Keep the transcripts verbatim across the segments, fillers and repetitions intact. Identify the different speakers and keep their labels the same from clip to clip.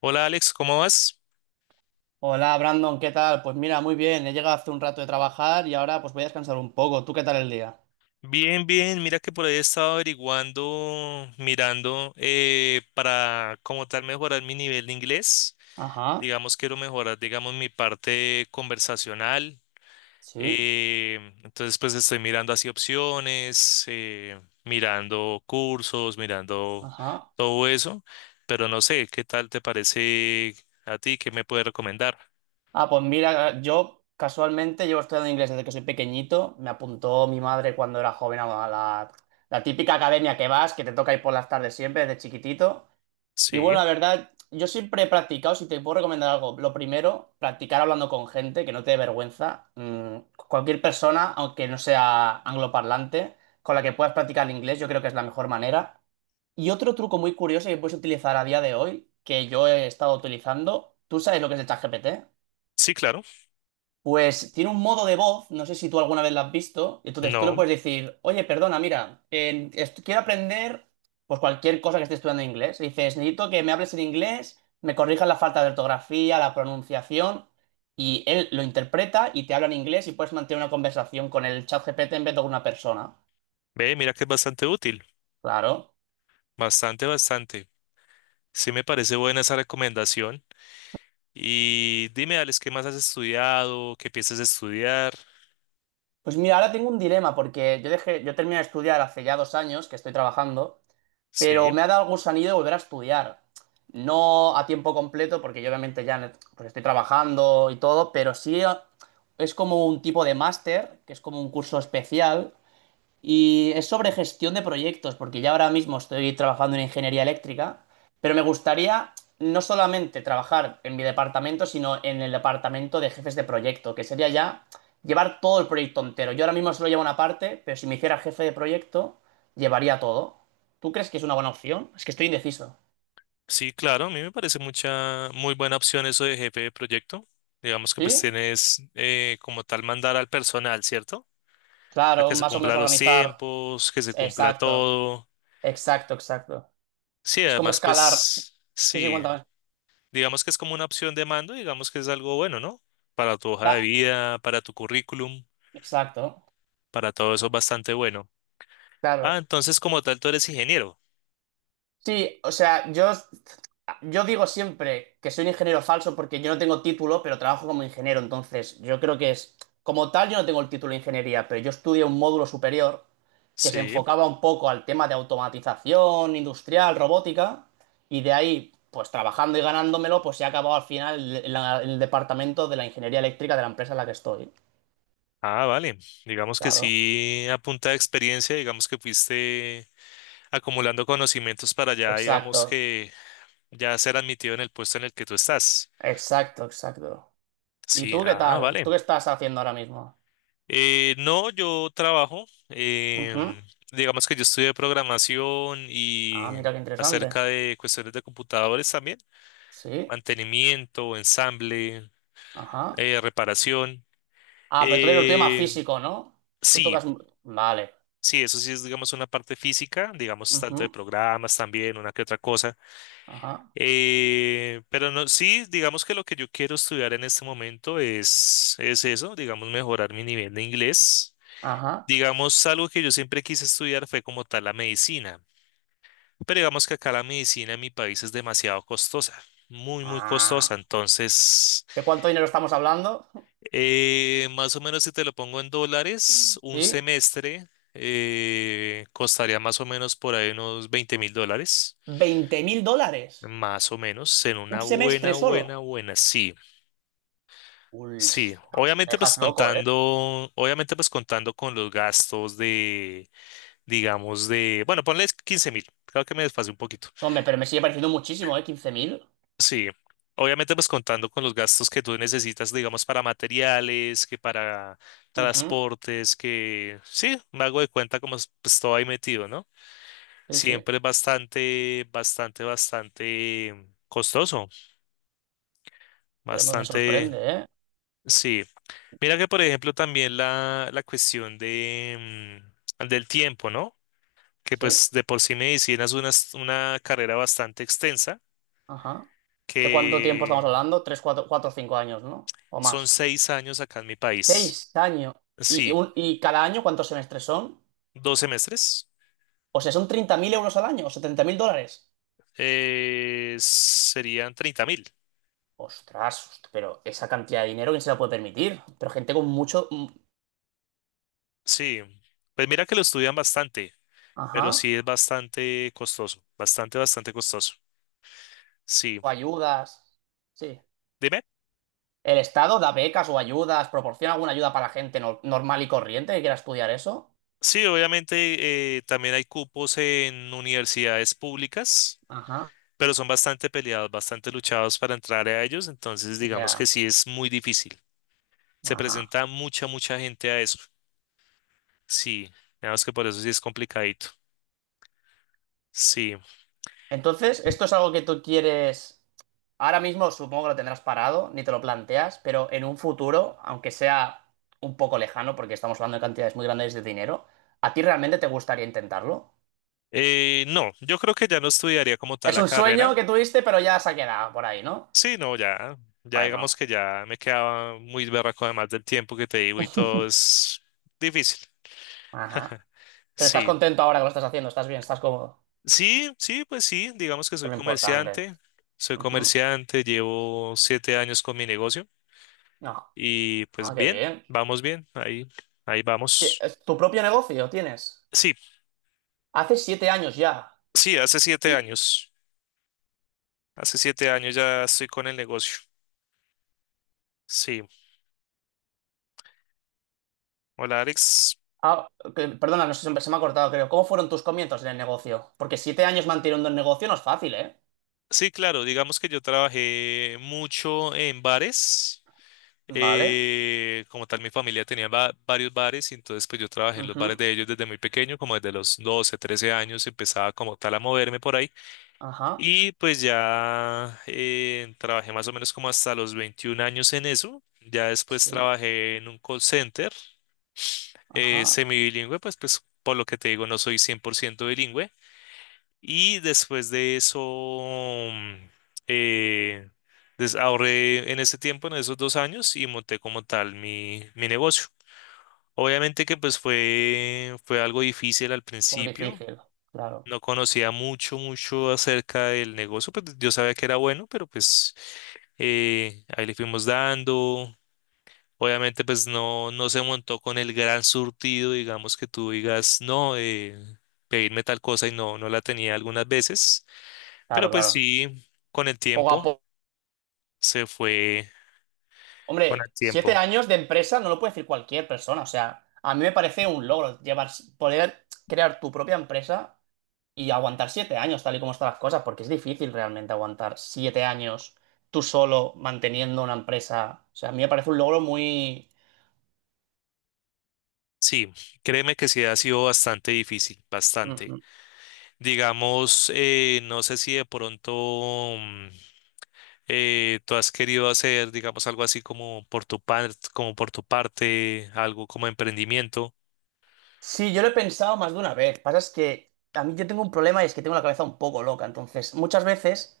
Speaker 1: Hola Alex, ¿cómo vas?
Speaker 2: Hola Brandon, ¿qué tal? Pues mira, muy bien, he llegado hace un rato de trabajar y ahora pues voy a descansar un poco. ¿Tú qué tal el día?
Speaker 1: Bien, bien, mira que por ahí he estado averiguando, mirando eh, para como tal mejorar mi nivel de inglés.
Speaker 2: Ajá,
Speaker 1: Digamos, quiero mejorar, digamos, mi parte conversacional.
Speaker 2: sí,
Speaker 1: eh, entonces, pues estoy mirando así opciones, eh, mirando cursos, mirando
Speaker 2: ajá.
Speaker 1: todo eso, pero no sé, ¿qué tal te parece a ti? ¿Qué me puedes recomendar?
Speaker 2: Ah, pues mira, yo casualmente llevo estudiando inglés desde que soy pequeñito. Me apuntó mi madre cuando era joven a la, la típica academia que vas, que te toca ir por las tardes siempre desde chiquitito. Y
Speaker 1: Sí,
Speaker 2: bueno, la verdad, yo siempre he practicado, si te puedo recomendar algo, lo primero, practicar hablando con gente, que no te dé vergüenza. Mm, cualquier persona, aunque no sea angloparlante, con la que puedas practicar el inglés, yo creo que es la mejor manera. Y otro truco muy curioso que puedes utilizar a día de hoy, que yo he estado utilizando, ¿tú sabes lo que es el ChatGPT?
Speaker 1: sí, claro.
Speaker 2: Pues tiene un modo de voz, no sé si tú alguna vez lo has visto, entonces tú le
Speaker 1: No,
Speaker 2: puedes decir, oye, perdona, mira, en- est- quiero aprender pues cualquier cosa que esté estudiando en inglés. Y dices, necesito que me hables en inglés, me corrijas la falta de ortografía, la pronunciación, y él lo interpreta y te habla en inglés y puedes mantener una conversación con el chat G P T en vez de con una persona.
Speaker 1: ve, mira que es bastante útil,
Speaker 2: Claro.
Speaker 1: bastante, bastante. Sí me parece buena esa recomendación. Y dime, Alex, ¿qué más has estudiado? ¿Qué piensas estudiar?
Speaker 2: Pues mira, ahora tengo un dilema porque yo dejé, yo terminé de estudiar hace ya dos años que estoy trabajando. Pero
Speaker 1: Sí,
Speaker 2: me ha dado el gusanillo de volver a estudiar. No a tiempo completo, porque yo obviamente ya en- el- pues estoy trabajando y todo, pero sí, eh, es como un tipo de máster, que es como un curso especial, y es sobre gestión de proyectos, porque ya ahora mismo estoy trabajando en ingeniería eléctrica, pero me gustaría no solamente trabajar en mi departamento, sino en el departamento de jefes de proyecto, que sería ya llevar todo el proyecto entero. Yo ahora mismo solo llevo una parte, pero si me hiciera jefe de proyecto, llevaría todo. ¿Tú crees que es una buena opción? Es que estoy indeciso.
Speaker 1: sí, claro, a mí me parece mucha, muy buena opción eso de jefe de proyecto. Digamos que pues
Speaker 2: ¿Sí?
Speaker 1: tienes eh, como tal mandar al personal, ¿cierto? A
Speaker 2: Claro,
Speaker 1: que se
Speaker 2: más o menos
Speaker 1: cumpla los
Speaker 2: organizar.
Speaker 1: tiempos, que se cumpla
Speaker 2: Exacto,
Speaker 1: todo.
Speaker 2: exacto, exacto.
Speaker 1: Sí,
Speaker 2: Es como
Speaker 1: además
Speaker 2: escalar.
Speaker 1: pues
Speaker 2: Sí, sí,
Speaker 1: sí,
Speaker 2: cuéntame.
Speaker 1: digamos que es como una opción de mando, digamos que es algo bueno, ¿no? Para tu hoja de
Speaker 2: Da-
Speaker 1: vida, para tu currículum,
Speaker 2: Exacto,
Speaker 1: para todo eso es bastante bueno. Ah,
Speaker 2: claro.
Speaker 1: entonces como tal tú eres ingeniero.
Speaker 2: Sí, o sea, yo, yo digo siempre que soy un ingeniero falso porque yo no tengo título, pero trabajo como ingeniero. Entonces, yo creo que es, como tal, yo no tengo el título de ingeniería, pero yo estudié un módulo superior que se
Speaker 1: Sí.
Speaker 2: enfocaba un poco al tema de automatización industrial, robótica, y de ahí, pues trabajando y ganándomelo, pues he acabado al final en la- en el departamento de la ingeniería eléctrica de la empresa en la que estoy.
Speaker 1: Ah, vale. Digamos que
Speaker 2: Claro.
Speaker 1: sí, a punta de experiencia, digamos que fuiste acumulando conocimientos para ya, digamos
Speaker 2: Exacto,
Speaker 1: que ya ser admitido en el puesto en el que tú estás.
Speaker 2: exacto, exacto. ¿Y
Speaker 1: Sí,
Speaker 2: tú qué
Speaker 1: ah,
Speaker 2: tal? ¿Tú
Speaker 1: vale.
Speaker 2: qué estás haciendo ahora mismo?
Speaker 1: Eh, no, yo trabajo,
Speaker 2: Ujú.
Speaker 1: em, digamos que yo estudié programación
Speaker 2: Ah,
Speaker 1: y
Speaker 2: mira qué interesante.
Speaker 1: acerca de cuestiones de computadores también,
Speaker 2: Sí,
Speaker 1: mantenimiento, ensamble,
Speaker 2: ajá.
Speaker 1: eh, reparación.
Speaker 2: Ah, pero tú eres el tuyo más
Speaker 1: Eh,
Speaker 2: físico, ¿no? Tú
Speaker 1: sí,
Speaker 2: tocas. Vale.
Speaker 1: sí, eso sí es, digamos, una parte física, digamos, tanto de
Speaker 2: Ujú,
Speaker 1: programas también, una que otra cosa.
Speaker 2: ajá,
Speaker 1: Eh, pero no, sí, digamos que lo que yo quiero estudiar en este momento es, es eso, digamos, mejorar mi nivel de inglés.
Speaker 2: ajá.
Speaker 1: Digamos, algo que yo siempre quise estudiar fue como tal la medicina. Pero digamos que acá la medicina en mi país es demasiado costosa, muy, muy costosa.
Speaker 2: Ah.
Speaker 1: Entonces...
Speaker 2: ¿De cuánto dinero estamos hablando?
Speaker 1: Eh, más o menos si te lo pongo en dólares, un
Speaker 2: Sí.
Speaker 1: semestre eh, costaría más o menos por ahí unos veinte mil dólares,
Speaker 2: Veinte mil dólares.
Speaker 1: más o menos, en
Speaker 2: Un
Speaker 1: una buena,
Speaker 2: semestre solo.
Speaker 1: buena, buena, sí,
Speaker 2: Uy,
Speaker 1: sí.
Speaker 2: ostras, me
Speaker 1: Obviamente pues
Speaker 2: dejas loco, ¿eh?
Speaker 1: contando, obviamente pues contando con los gastos de, digamos, de, bueno, ponle quince mil, creo que me desfasé un poquito.
Speaker 2: No, hombre, pero me sigue pareciendo muchísimo, ¿eh? Quince mil.
Speaker 1: Sí, obviamente pues contando con los gastos que tú necesitas, digamos, para materiales, que para
Speaker 2: Ujú,
Speaker 1: transportes, que sí, me hago de cuenta como es, pues todo ahí metido, ¿no?
Speaker 2: sí, sí.
Speaker 1: Siempre es bastante, bastante, bastante costoso,
Speaker 2: Pero me
Speaker 1: bastante,
Speaker 2: sorprende, ¿eh?
Speaker 1: sí. Mira que por ejemplo también la, la cuestión de, mm, del tiempo, ¿no? Que
Speaker 2: Sí,
Speaker 1: pues de por sí medicina es una, es una carrera bastante extensa,
Speaker 2: ajá. ¿De cuánto tiempo estamos
Speaker 1: que
Speaker 2: hablando? Tres, cuatro, cuatro, cinco años, ¿no? O
Speaker 1: son
Speaker 2: más.
Speaker 1: seis años acá en mi país.
Speaker 2: Seis años. ¿Y, y
Speaker 1: Sí,
Speaker 2: un- y cada año cuántos semestres son?
Speaker 1: Dos semestres
Speaker 2: O sea, ¿son treinta mil euros al año o setenta mil dólares?
Speaker 1: eh, serían treinta mil.
Speaker 2: Ostras, host- pero esa cantidad de dinero, ¿quién se la puede permitir? Pero gente con mucho... mm,
Speaker 1: Sí, pues mira que lo estudian bastante,
Speaker 2: Ajá.
Speaker 1: pero sí es bastante costoso, bastante, bastante costoso. Sí,
Speaker 2: O ayudas. Sí.
Speaker 1: dime.
Speaker 2: ¿El Estado da becas o ayudas? ¿Proporciona alguna ayuda para la gente no- normal y corriente que quiera estudiar eso?
Speaker 1: Sí, obviamente eh, también hay cupos en universidades públicas,
Speaker 2: Ajá.
Speaker 1: pero son bastante peleados, bastante luchados para entrar a ellos, entonces digamos
Speaker 2: Ya.
Speaker 1: que sí es muy difícil. Se
Speaker 2: Ajá.
Speaker 1: presenta mucha, mucha gente a eso. Sí, digamos que por eso sí es complicadito. Sí.
Speaker 2: Entonces, esto es algo que tú quieres, ahora mismo supongo que lo tendrás parado, ni te lo planteas, pero en un futuro, aunque sea un poco lejano, porque estamos hablando de cantidades muy grandes de dinero, ¿a ti realmente te gustaría intentarlo?
Speaker 1: Eh, no, yo creo que ya no estudiaría como tal
Speaker 2: Es
Speaker 1: la
Speaker 2: un
Speaker 1: carrera.
Speaker 2: sueño que tuviste, pero ya se ha quedado por ahí, ¿no?
Speaker 1: Sí, no, ya, ya digamos
Speaker 2: Bueno,
Speaker 1: que ya me quedaba muy berraco además del tiempo que te digo y todo es difícil.
Speaker 2: ajá. Pero estás
Speaker 1: Sí,
Speaker 2: contento ahora que lo estás haciendo, estás bien, estás cómodo.
Speaker 1: sí, sí, pues sí, digamos que soy
Speaker 2: Es lo importante.
Speaker 1: comerciante, soy
Speaker 2: Ujú.
Speaker 1: comerciante, llevo siete años con mi negocio
Speaker 2: No,
Speaker 1: y
Speaker 2: ah,
Speaker 1: pues
Speaker 2: qué
Speaker 1: bien,
Speaker 2: bien.
Speaker 1: vamos bien, ahí, ahí
Speaker 2: Sí,
Speaker 1: vamos.
Speaker 2: es tu propio negocio tienes.
Speaker 1: Sí,
Speaker 2: Hace siete años ya.
Speaker 1: sí, hace siete años, hace siete años ya estoy con el negocio. Sí, hola Alex.
Speaker 2: Ah, que- perdona, no sé, se me se me ha cortado, creo. ¿Cómo fueron tus comienzos en el negocio? Porque siete años manteniendo el negocio no es fácil, ¿eh?
Speaker 1: Sí, claro, digamos que yo trabajé mucho en bares.
Speaker 2: Vale.
Speaker 1: Eh, como tal, mi familia tenía va- varios bares y entonces pues yo trabajé en los bares
Speaker 2: Ujú.
Speaker 1: de ellos desde muy pequeño, como desde los doce trece años empezaba como tal a moverme por ahí
Speaker 2: Ajá.
Speaker 1: y pues ya eh, trabajé más o menos como hasta los veintiún años en eso. Ya después
Speaker 2: Sí.
Speaker 1: trabajé en un call center eh,
Speaker 2: Ajá.
Speaker 1: semibilingüe, pues pues por lo que te digo no soy cien por ciento bilingüe. Y después de eso, mm, eh, des- ahorré en ese tiempo, en esos dos años, y monté como tal mi, mi negocio. Obviamente que pues fue, fue algo difícil al
Speaker 2: Pues
Speaker 1: principio.
Speaker 2: difícil. Claro.
Speaker 1: No conocía mucho, mucho acerca del negocio, pues yo sabía que era bueno, pero pues eh, ahí le fuimos dando. Obviamente pues no, no se montó con el gran surtido, digamos que tú digas, no, eh, pedirme tal cosa y no, no la tenía algunas veces.
Speaker 2: Claro,
Speaker 1: Pero pues
Speaker 2: claro.
Speaker 1: sí, con el
Speaker 2: Poco a
Speaker 1: tiempo,
Speaker 2: poco.
Speaker 1: se fue con el
Speaker 2: Hombre, siete
Speaker 1: tiempo.
Speaker 2: años de empresa no lo puede decir cualquier persona. O sea, a mí me parece un logro llevar, poder crear tu propia empresa y aguantar siete años, tal y como están las cosas, porque es difícil realmente aguantar siete años tú solo manteniendo una empresa. O sea, a mí me parece un logro muy...
Speaker 1: Sí, créeme que sí ha sido bastante difícil, bastante. Digamos, eh, no sé si de pronto mm, eh, tú has querido hacer, digamos, algo así como por tu parte, como por tu parte, algo como emprendimiento.
Speaker 2: Sí, yo lo he pensado más de una vez. Pasa es que a mí yo tengo un problema y es que tengo la cabeza un poco loca. Entonces, muchas veces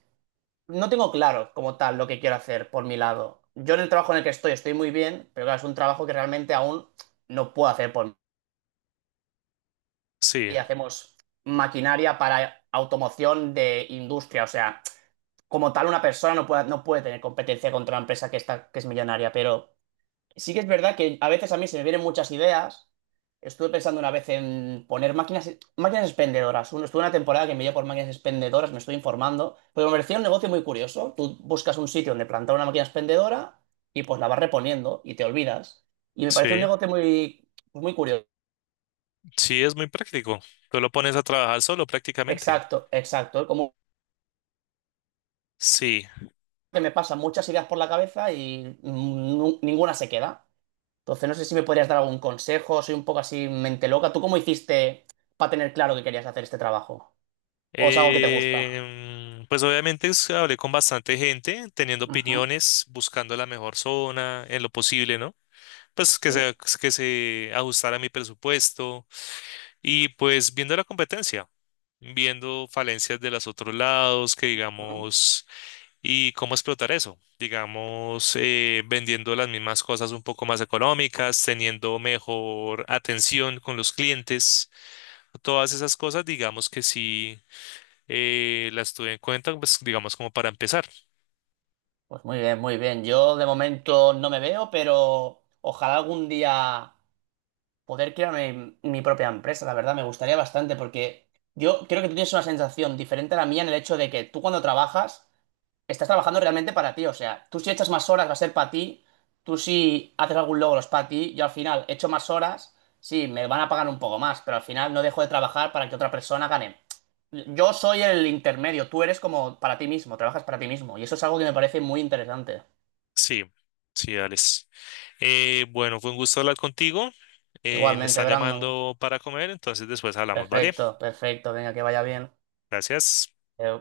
Speaker 2: no tengo claro como tal lo que quiero hacer por mi lado. Yo en el trabajo en el que estoy estoy muy bien, pero claro, es un trabajo que realmente aún no puedo hacer por mí.
Speaker 1: Sí,
Speaker 2: Y hacemos maquinaria para automoción de industria. O sea, como tal una persona no puede, no puede tener competencia contra una empresa que está, que es millonaria, pero... Sí que es verdad que a veces a mí se me vienen muchas ideas. Estuve pensando una vez en poner máquinas, máquinas expendedoras. Uno, estuve una temporada que me dio por máquinas expendedoras, me estoy informando. Pero me parecía un negocio muy curioso. Tú buscas un sitio donde plantar una máquina expendedora y pues la vas reponiendo y te olvidas. Y me parece un
Speaker 1: sí,
Speaker 2: negocio muy, pues, muy curioso.
Speaker 1: sí, es muy práctico. Tú lo pones a trabajar solo prácticamente.
Speaker 2: Exacto, exacto. Como
Speaker 1: Sí.
Speaker 2: que me pasan muchas ideas por la cabeza y mm, nu- ninguna se queda. Entonces, no sé si me podrías dar algún consejo, soy un poco así mente loca. ¿Tú cómo hiciste para tener claro que querías hacer este trabajo? ¿O es algo que te gusta?
Speaker 1: Eh, pues obviamente es- hablé con bastante gente, teniendo
Speaker 2: Ujú,
Speaker 1: opiniones, buscando la mejor zona en lo posible, ¿no? Pues que se,
Speaker 2: sí.
Speaker 1: que se ajustara a mi presupuesto y pues viendo la competencia, viendo falencias de los otros lados, que
Speaker 2: Ujú.
Speaker 1: digamos, y cómo explotar eso, digamos, eh, vendiendo las mismas cosas un poco más económicas, teniendo mejor atención con los clientes, todas esas cosas, digamos que sí eh, las tuve en cuenta, pues digamos como para empezar.
Speaker 2: Pues muy bien, muy bien. Yo de momento no me veo, pero ojalá algún día poder crear mi, mi propia empresa, la verdad, me gustaría bastante porque yo creo que tú tienes una sensación diferente a la mía en el hecho de que tú cuando trabajas estás trabajando realmente para ti. O sea, tú si echas más horas va a ser para ti. Tú si haces algún logro es para ti. Yo al final echo más horas, sí, me van a pagar un poco más, pero al final no dejo de trabajar para que otra persona gane. Yo soy el intermedio, tú eres como para ti mismo, trabajas para ti mismo. Y eso es algo que me parece muy interesante.
Speaker 1: Sí, sí, dale. bueno, fue un gusto hablar contigo. Eh, me
Speaker 2: Igualmente,
Speaker 1: están
Speaker 2: Brandon.
Speaker 1: llamando para comer, entonces después hablamos, ¿vale?
Speaker 2: Perfecto, perfecto, venga, que vaya bien.
Speaker 1: Gracias.
Speaker 2: Eh,